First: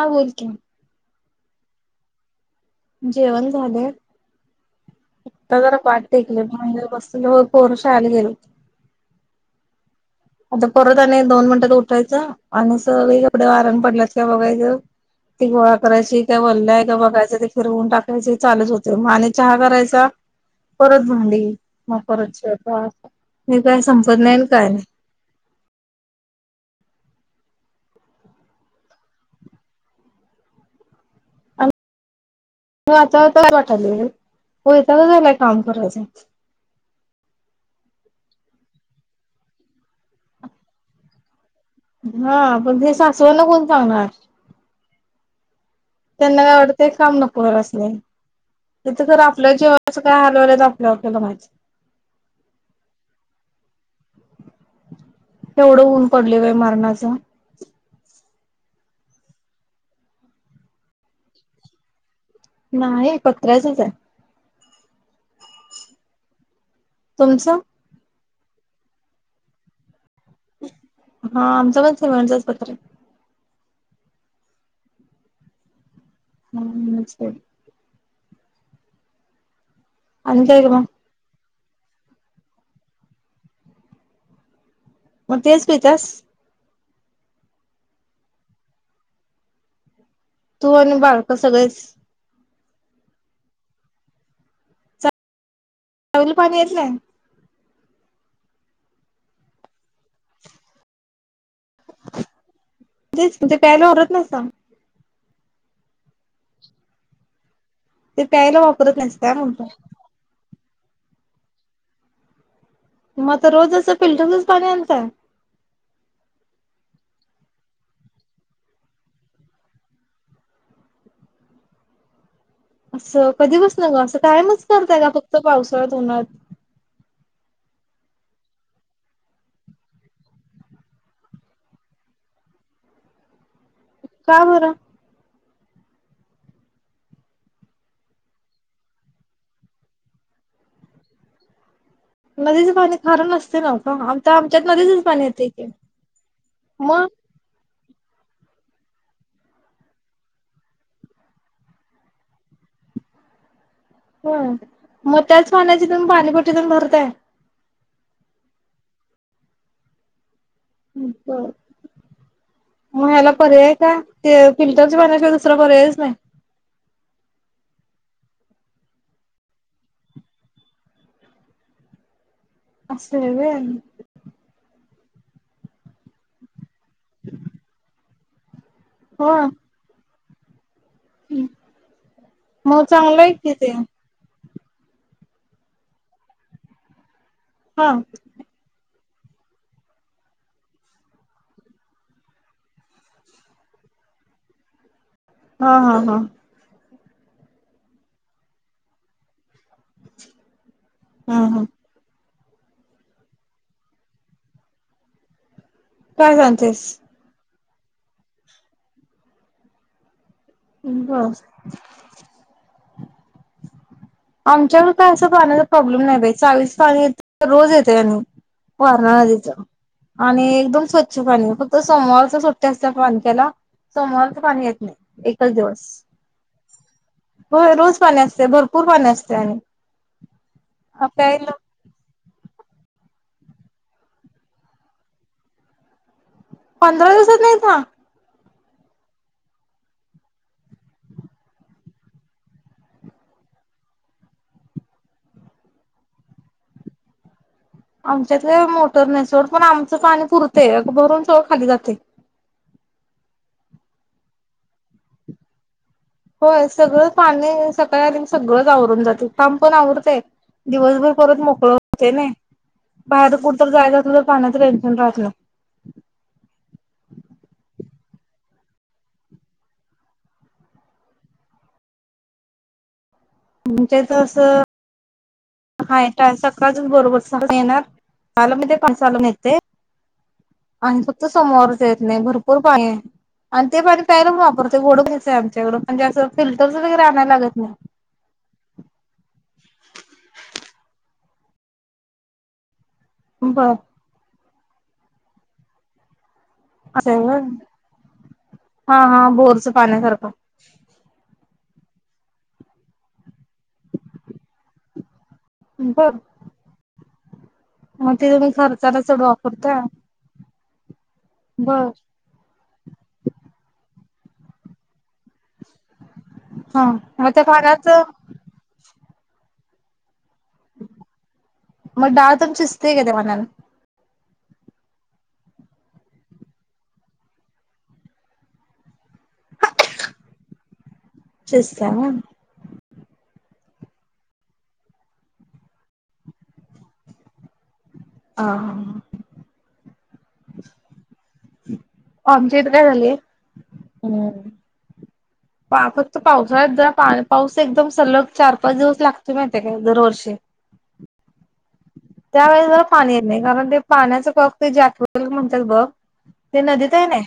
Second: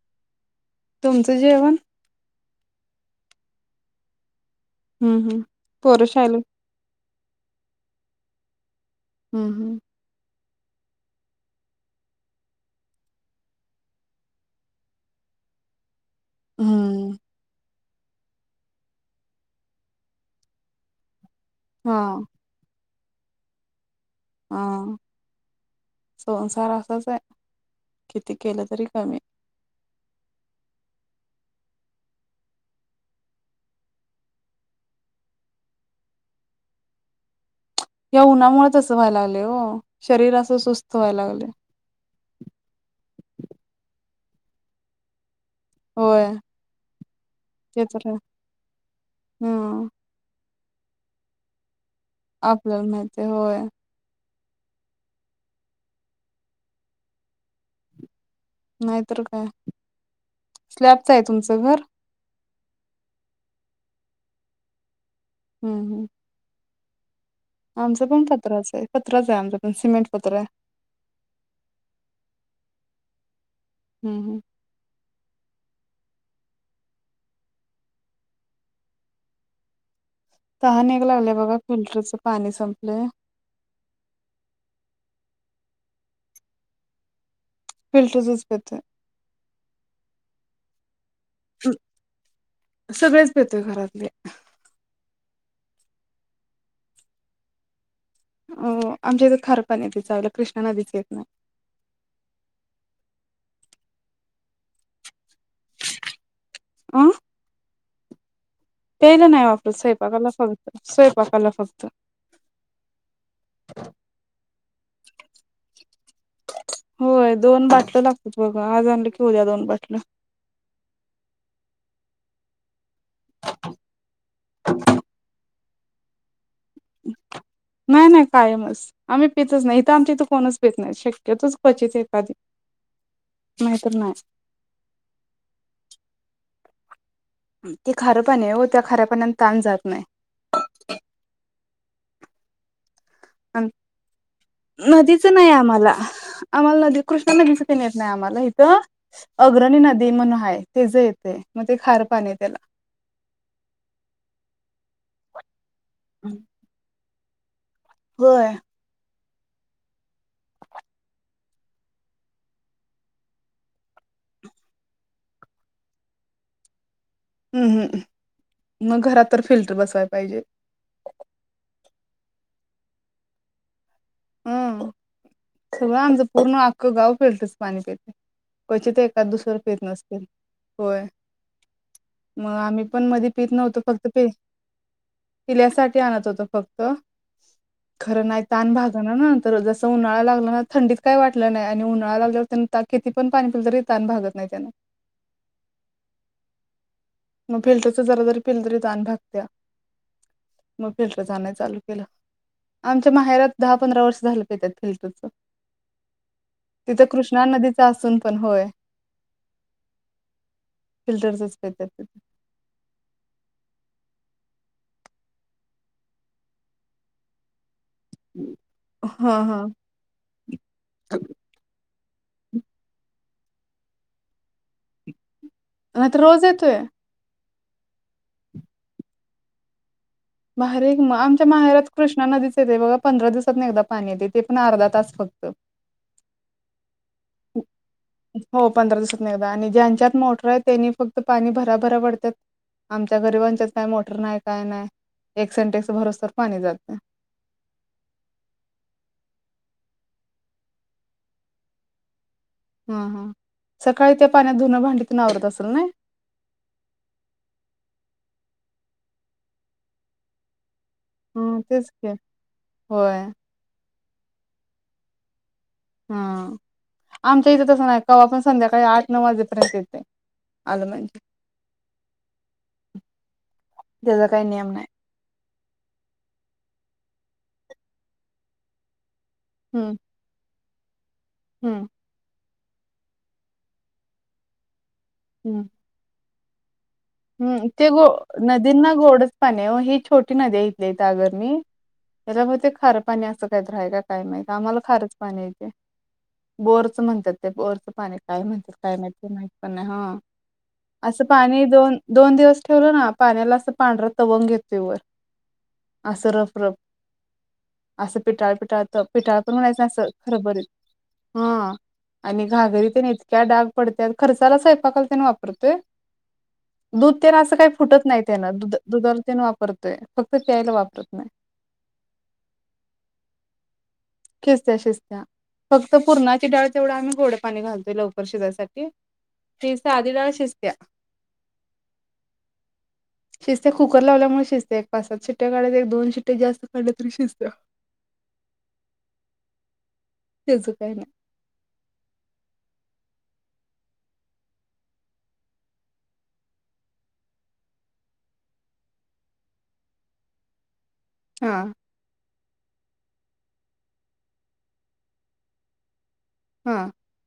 हा बोल की, तुमचं जेवण? जेवण झालय, हम्म हम्म आता जरा पाट पोरं शाळेला टेकले म्हणजे होय, पोर शाळेला गेलेत. हम्म हम्म आता परत आणि दोन मिनिटात उठायचं आणि सगळी कापडे वाऱ्यानं पडल्यात का बघायचं. ती गोळा करायची, काय वल्ल हाय का हम्म. बघायच, ते फिरवून टाक कायची, हे चालूच होते मग आणि चहा करायचा, परत भांडी मग हा परत स्वयंपाक, हे काय संपत नाही अन् काय नाही. हा संसार असाच आहे, किती केलं तरी कमी. आता आता वाटायलय, वैतागच आलंय काम करायचं. या उन्हामुळच असं व्हाय लागलय ओ शरीर असं सुस्त व्हाय लागलय. हा, पण ते सासवना कोण सांगणार? होय. त्यांना काय वाटतंय, काम नको ते असतय तर आहे. इथ खरं आपल्या हम्म जीवाच काय हाल व्हाव्यात, आपल आपल्याला माहित. आपल्याला माहिती, होय केवढ ऊन पडलय बाई मरणाच. नाहीतर काय, स्लॅपचं आहे तुमचं घर? नाही पत्र्याचच आहे. हम्म हम्म तुमचं? आमच पण पत्राच आहे, पत्राच आहे आमचं पण सिमेंट पत्र आहे. हा आमचं पण सिमेंटचच पत्र आहित. हं हं हम नमस्ते आणि काय मग तहान एक लागले बघा, फिल्टरचं पाणी एक संपलंय मग तेच पित्यास? फिल्टरचच पितोय. तू आणि बाकीचे सगळेच सगळेच पेतोय घरातले. चावीला पाणी येत नाही? अं आमच्या इथं खारपणी येतय चावीला, कृष्णा नदीच येत नाही. तेच ते प्यायला भरत नाहीसा? अं ते प्यायला वाप ते प्यायला नाही वापरत, स्वयपाकाला फक्त स्वयंपाकाला फक्त. मग रोज असं फिल्टरचच पाणी आणताय? होय, दोन बाटल्या लागतात बघ, आज आणलं की उद्या दोन बाटल्या. असं कधी पासणं ग, असं कायमच करताय का फक्त पावसाळ्यात उन्हाळ्यात? नाही नाही कायमच. आम्ही पितच नाही इथ आमच्या इथ कोणच पित नाही शक्यतोच क्वचित एखादी नाहीतर नाही का बर ते खारंपण आहे ओ त्या खाऱ्या पाण्याने तहान जात नाही नदीचं पाणी खारं नसतय अन नव्ह का आमच्यात नदीचच पाणी नदीचं येत की मग नुसता नदीचं येन येत नाही आम्हाला इथ अग्रणी नदी म्हणून आहे तीच येतय मग ते खार पाणी त्याला हो मग त्याच पाण्याची तुम्ही पाणीपट्टी तेन भरताय होय हम्म बर होय मग याला पर्याय काय ते फिल्टरच्या पाण्याशिवाय दुसरा पर्यायच नाही अंहह मग घरात तर फिल्टर बसवायला पाहिजे असं आहे होय हम सगळं आमचं पूर्ण अख्खं गाव फिल्टतच पाणी पितय क्वचित एखाद होय दुसऱ पित नसतील होय मग आम्ही पण चांगलं मधी आहे पित कि ते. नव्हतो फक पिल्यासाठी आणत होत फक्त हा खरं नाही तहान भागत त्यानंतर जस उन्हाळा लागला ना थंडीत काय वाटलं नाही आणि उन्हाळा लागल्यावर ना किती पण पाणी पिलं तरी तहान भागत नाही त्यान ह, ह, ह मग फिल्टरच जरा जरी पहीलं तरी तान भागत्या मग फिल्टरच हा आणायच हा चालू आमच्या माहेरात दहा पंधरा वर्ष झालं पित्यात फिल्टरच काय सांगतेस कृष्णा नदीच असून पण होय बर फिल्टरचच पित्यात ते आमच्यावर असं काय पाण्याचा प्रॉब्लेम नाही बाई चावीच पाणी येत रोज येते आणि वारणा हा नदीच हा आणि एकदम स्वच्छ पाणी फक्त सोमवारच सुट्टी असत्या पानक्याला सोमवारच पाणी येत नाही एकच दिवस नाहीतर रोज येतय होय रोज पाणी असते भरपूर पाणी असते आणि भारी आहे की हा म आमच्या प्यायला माहायरात कृष्णा नदीच येते बघा पंधरा दिवसातनी एकदा पाणी येते ते पण अर्धा तास फक्त पंधरा दिवसातन एकदा? हो पंधरा दिवसातन एकदा आणि ज्यांच्यात मोटर आहे त्यांनी फक्त पाणी भराभरा वडत्यात आमच्या गरीबांच्यात काय मोटर नाही काय नाही एक सेंटेक्स भरूस तोवर पाणी जातय आमच्यात होय मोटर नाही सोड पण आमचं पाणी पुरतेय भरून सगळ खाली जातय हम हा सकाळी त्या पाण्यात धुनं भांडीतेन आवरत असेल नाही होय सगळं पाणी सकाळीच आल तर सगळंच आवरून जाते काम पण आवरतय दिवसभर परत हा मोकळ तेच की. होते नाही होय बाहेर कुठ तर जायचं असल तर पाण्याचं टेन्शन राहत नाही हम आमच्या इथं तसं नाही कवा पण संध्याकाळी आठ, नऊ वाजेपर्यंत येतय आल म्हण आमच्या इथ असं हाय सकाळच बरोबर सहाला, सहाला म्हणजे पाच सहा ला पण येतेय हं आणि फक्त समोवरच येत नाही भरपूर पाणी आहे आणि ते पाणी प्यायर वापरते गोड हम्म. आच्याकडणे फिल्टर् वग हम्म ते गो नदींना गोडच पाणे हो छोटी नदी ऐथली आगरमी त्याच्या मुळ ते खार पाणी असं काहीच बर फायदाय काय माहित आम्हाला खारच पाणी येत बोअरचं असं आहे म्हणतात ते होय बोअरचं पाणी काय म्हणतात हा काय हा माहि माहत बोरचं पण नाही ह पाण्यासारखं असं पाणी दोन दोन दिवस ठेवलं ना पाण्याला असं पांढर तवंग घेतो वर बर अससरफ रप मग असं ते तुम्ही पिटाळ पिटाळत खर्चाला चढ पिटाळ पण वापरता म्हणायचं असं खरबरीत हा. बर आणि घागरी त्याने इतक्या डाग पडत्या खर्चाला सायपाकाल त्यांनी वापरतोय हा दूध मग त्याला त्या असं काही पाण्यात फुटत नाही त्यान दु दुधाला तेन वापरतोय फक्त प्यालावापरत नाही मग डाळ तुमची शिस्ते का ते पाण्यानान खिस्त्या शिजत्या फक्त पुूरणाची डाळ तेवढा आम्ही गोड पाणी घालतोय लवकर शिजयसाठी शिस आधि दाळ शिष्य त्या शिस सा उन शिजत्या कुकरर लावल्यामुळे शिजत्या एक पाच सात शिट्ट्या काढत दोनशिट्ट्या जास्त काढ तरी शिस्त्या आ आ हा हा तेच हो तयना आमची इथ काय झालीय हम् पाफक्त पावसाळ्यात जरा पा पाऊस एकदम सलग चार पाच दिवस लागतो माहिती काय दरवर्षी हा त्यावेळेस जला पाणी येत नाही कारण ते पाण्याचं कक् ते जाठवल म्हणतात बघ ते हा नदीत आहे ना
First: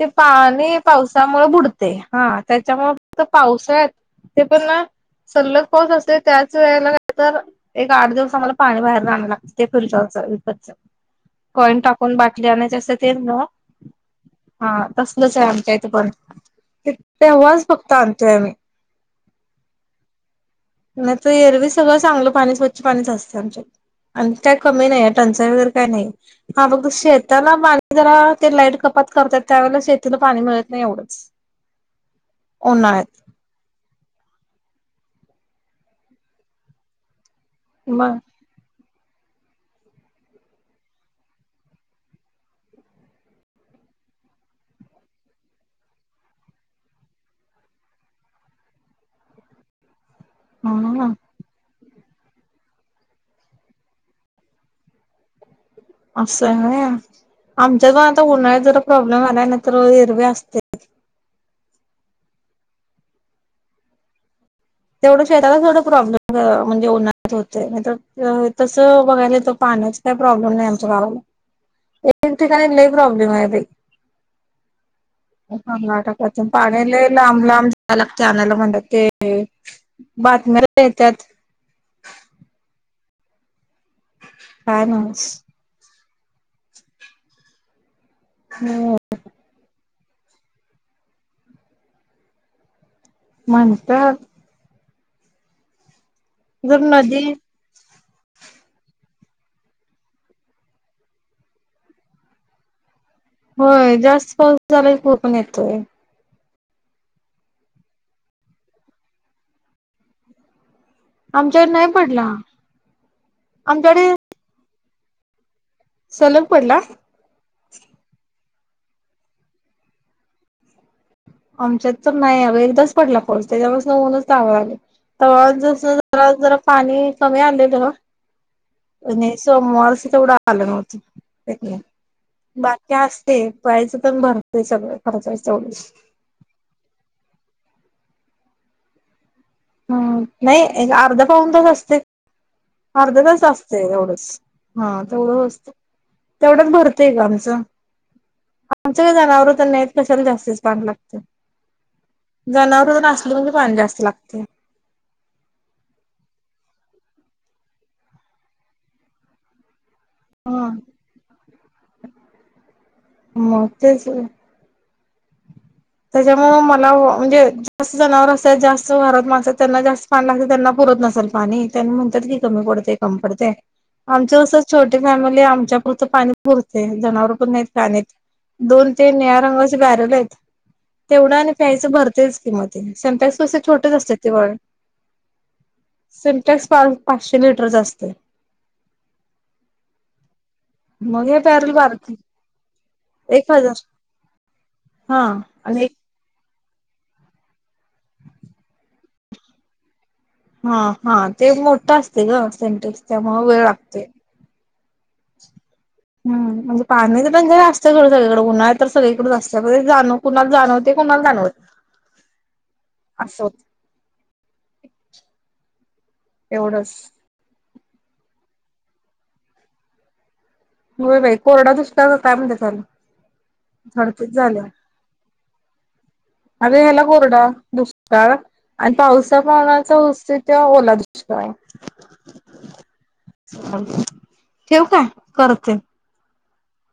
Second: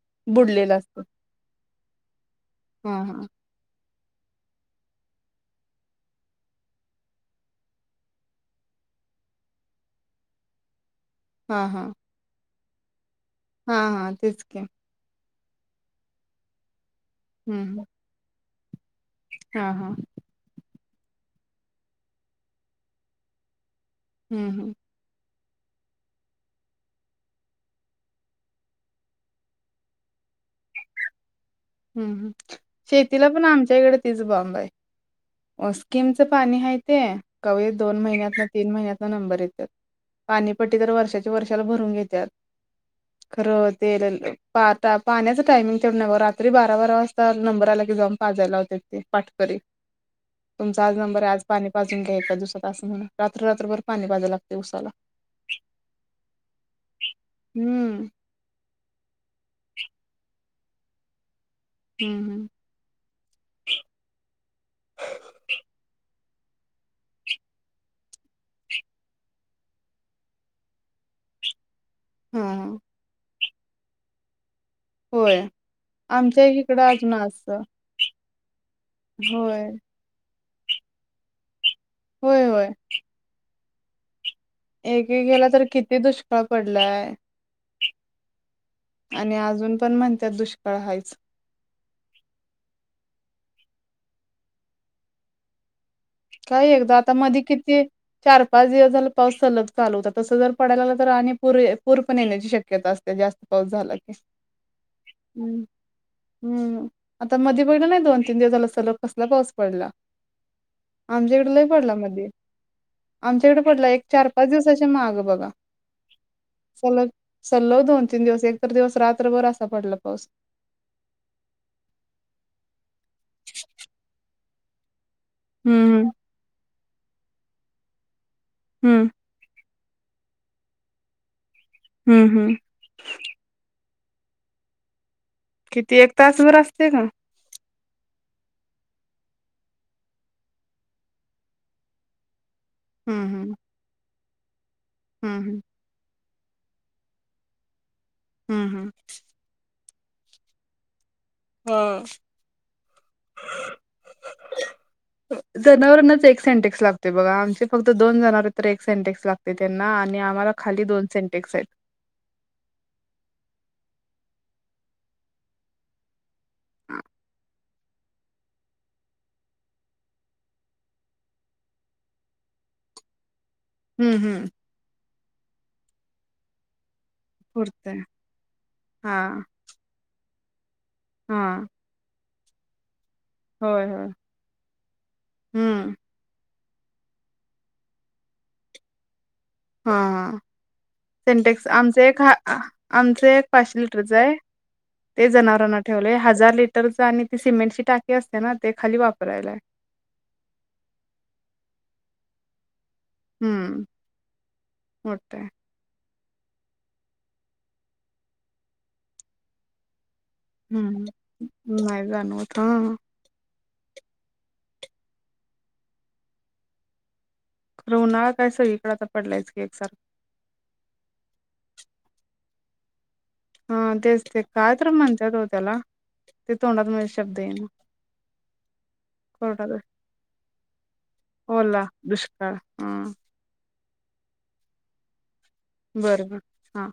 ते बुडलेलं पाणी असतं पावसामुळे बुडते हा त्याच्यामुळे हा हा फक्त पावसात ते पण ना सल्लग पाऊस असते त्याच वेळेलार एक तर एक आठ दिवस आम्हाला पाणी बाहेर राग लागत ते फुलचावरच विकतच हा कॉइन हा टाकून बाटली आणचे असं तेच नव हा हा तेच के तसलच आहे आमच्या इथे पण त तेवा्हाच हम्म फघत आणतोय आम्ही हा हा नाही तर एरवी सगळं चांगलं पाणी स्वच्छ पाणीच असते आमच्या आणि हम्म काय हम्म कमी नाही टंचाई वगैरे काय नाही हा बघत शेताला पाणी जरा ते लाईट कपात करतात त्यावेळेला शेतीला पाणी मिळत नाही एवढंच हम्म उन्हाळ्यात शेतीला पण आमच्या इकडे तिच बॉम्ब आहे उस्किमच पाणी ह ते. क दोन मग महिन्यात. तीन महिन्याचा नंबर येतात पाणीपट्टी तर वर्षाच्या वर्षाला भरून घेतात. खरं तेल पा पाहण्याच टायमिंग तेव न बर तरी बारा बारा वाजता नंबर आला की जाऊन पाजायला होते ते पाठकरी तुमचा आज हा नंबर आहे आज पाणी वाजून घ्या एका दिवसात असं म्हण रात्र रात्रभर पाणी वाजाव लागते उसाला असं आहे आमच्यातगाव हम्म आता उन्हा्यात जरा प्रॉब्लेम आलाय ना तर एरवी असते हं, हं. तेवढं शेताला तेवढं प्रॉब्लेम म्हणजे, उन्हाळ्यात होतय नाही- तस बघायला तर पाण्याचा काय प्रॉब्लेम नाही आमच्या गावाला. [inaudible] ए [unintelligible] ठिकाणी हा नाही प्रॉब्लेम आहे. होय आमच्या हटकतून इकडं पाणी ल अजून लांब असं लांब. [unintelligible] लागते आणायला म्हणतात ते होय बातम्या येतात. [unintelligible] होय होय. ह. [inaudible] एकेकेला तर किती दुष्काळ पडलाय. हा. [unintelligible] आणि अजून पण म्हणतात दुष्काळ हायच. म्हणत्यात- काय जर एकदा आता नदी मधी किती- चार, पाच दिवस झाला पाऊस सलग चालू होता, तस जर पडाय लागला तर आणि पुर पूर पण येण्याची शक्यता असते जास्त. पाऊस झाला होय, की जास्त पाऊस झाला क को [unintelligible] पण हम्म येतोय. हम्म, आता मध्ये पहिला नाही दोन, तीन दिवस झाला सलग कसला पाऊस पडला? आमच्याकड लय आमच्याकडे नाही पडला मधी, आमच्याकडे पडला एक चार- पाच दिवसांच्या माग बघा, सलग पडला सलग- सलग दोन, तीन दिवस एक तर दिवस रात्रभर असा पडला पाऊस. आमच्यात तर नाही ह, एकदाच पडला पाऊस त्याच्यावर उनच लागालय. तर जस हम्म जरा, जरा, पाणी कमी आलेल. हम्म. नाही, सोमवारच तेवढं आलं होतं. हम्म. हम्. बाक्या असते, पळायचं पण भरते सगळं खर्चाच्या वढेस. किती एक तासभर असते का? हम्म, नाही अर्ध पाऊन तास असतय, अर्ध हम्म तास हम्म असतय एवढंच. हा, तेवढं हम्म असतय, तेवढंच भरतंय ग आमचं. हम्म हम्म हम्म. आमचं जनावर तर नाहीत, कशाला जास्तच पाणी लागतय. हो, जनावर तेन असल म्हणजे पाणी जास्त लागत. जनावरांनाच एक सेंटेक्स लागते बघा, आमचे फक्त दोन जनावर तर एक सेंटेक्स लागते त्यांना आणि- आम्हाला हा खाली दोन सेटेक्स आहेत. मग तेच की. त्याच्यामुळे मला म्हणजे- अस जनावर असतात जास्त घरात माणस त्यांना जास्त पाणी लागत त्यांना पुरत नसाल पाणी, त्यांना म्हणतात की, कमी पडतय. कमी पडतय, हम्म आमची हम्म कस छोटी फॅमिली आमच्या पुरत पाणी पुरते जनावर- पुरतय खाणी [unintelligible] दोन, तीन हा निळ्या रंग असे भरले आहेत. तेवढा आणि हा प्यायचं भरतेच की मग ते सेंट- तसे होय छोटेच होय असते ते वळ, हम्म सिम्टेक्स पा पाचशे लिटरच असतय. हा, मग हे सिंटेक्स बॅरल आमच बारकी एक हा आमचं एक पाचशे लिटरच आहे- हा ते जनावरांना आणि एक ठेवलेय, हजार लिटरच आणि ती सिमेंटची टाकी असते ना ते खाली वापरायला आहे. हा, हा, ते मोठा असतय ग सेंटेक्स त्यामुळे वेळ लागतय. होतेय [unintelligible] हम म्हणजे पाणी पण असत सोडं सगळीकडे उन्हाळ्या तर सगळीकडेच असतण जाणू [unintelligible] कुणाला जाणवते हम्म कुणाला जाणवते नाही जाणवत हा असं होत. तेवढंच. उन्हाळा काय सगळीकडे आता पडलायच की एकसारखं. हो बाई कोरडा दुषकाचय म्हण त्याला. हा तेच झडतीच की झाल्या काय तर म्हणतात हो त्याला. ते अग तोंडात याला माझ्या शब्द कोरडा येईना दुसकाळ आणि पावसा कोरडा दुष्काळ, पावण्याचा उस्त ते ओला दुष्काळ आहे. ओला दुष्काळ हा ठेव का करत ते? बरोबर हा.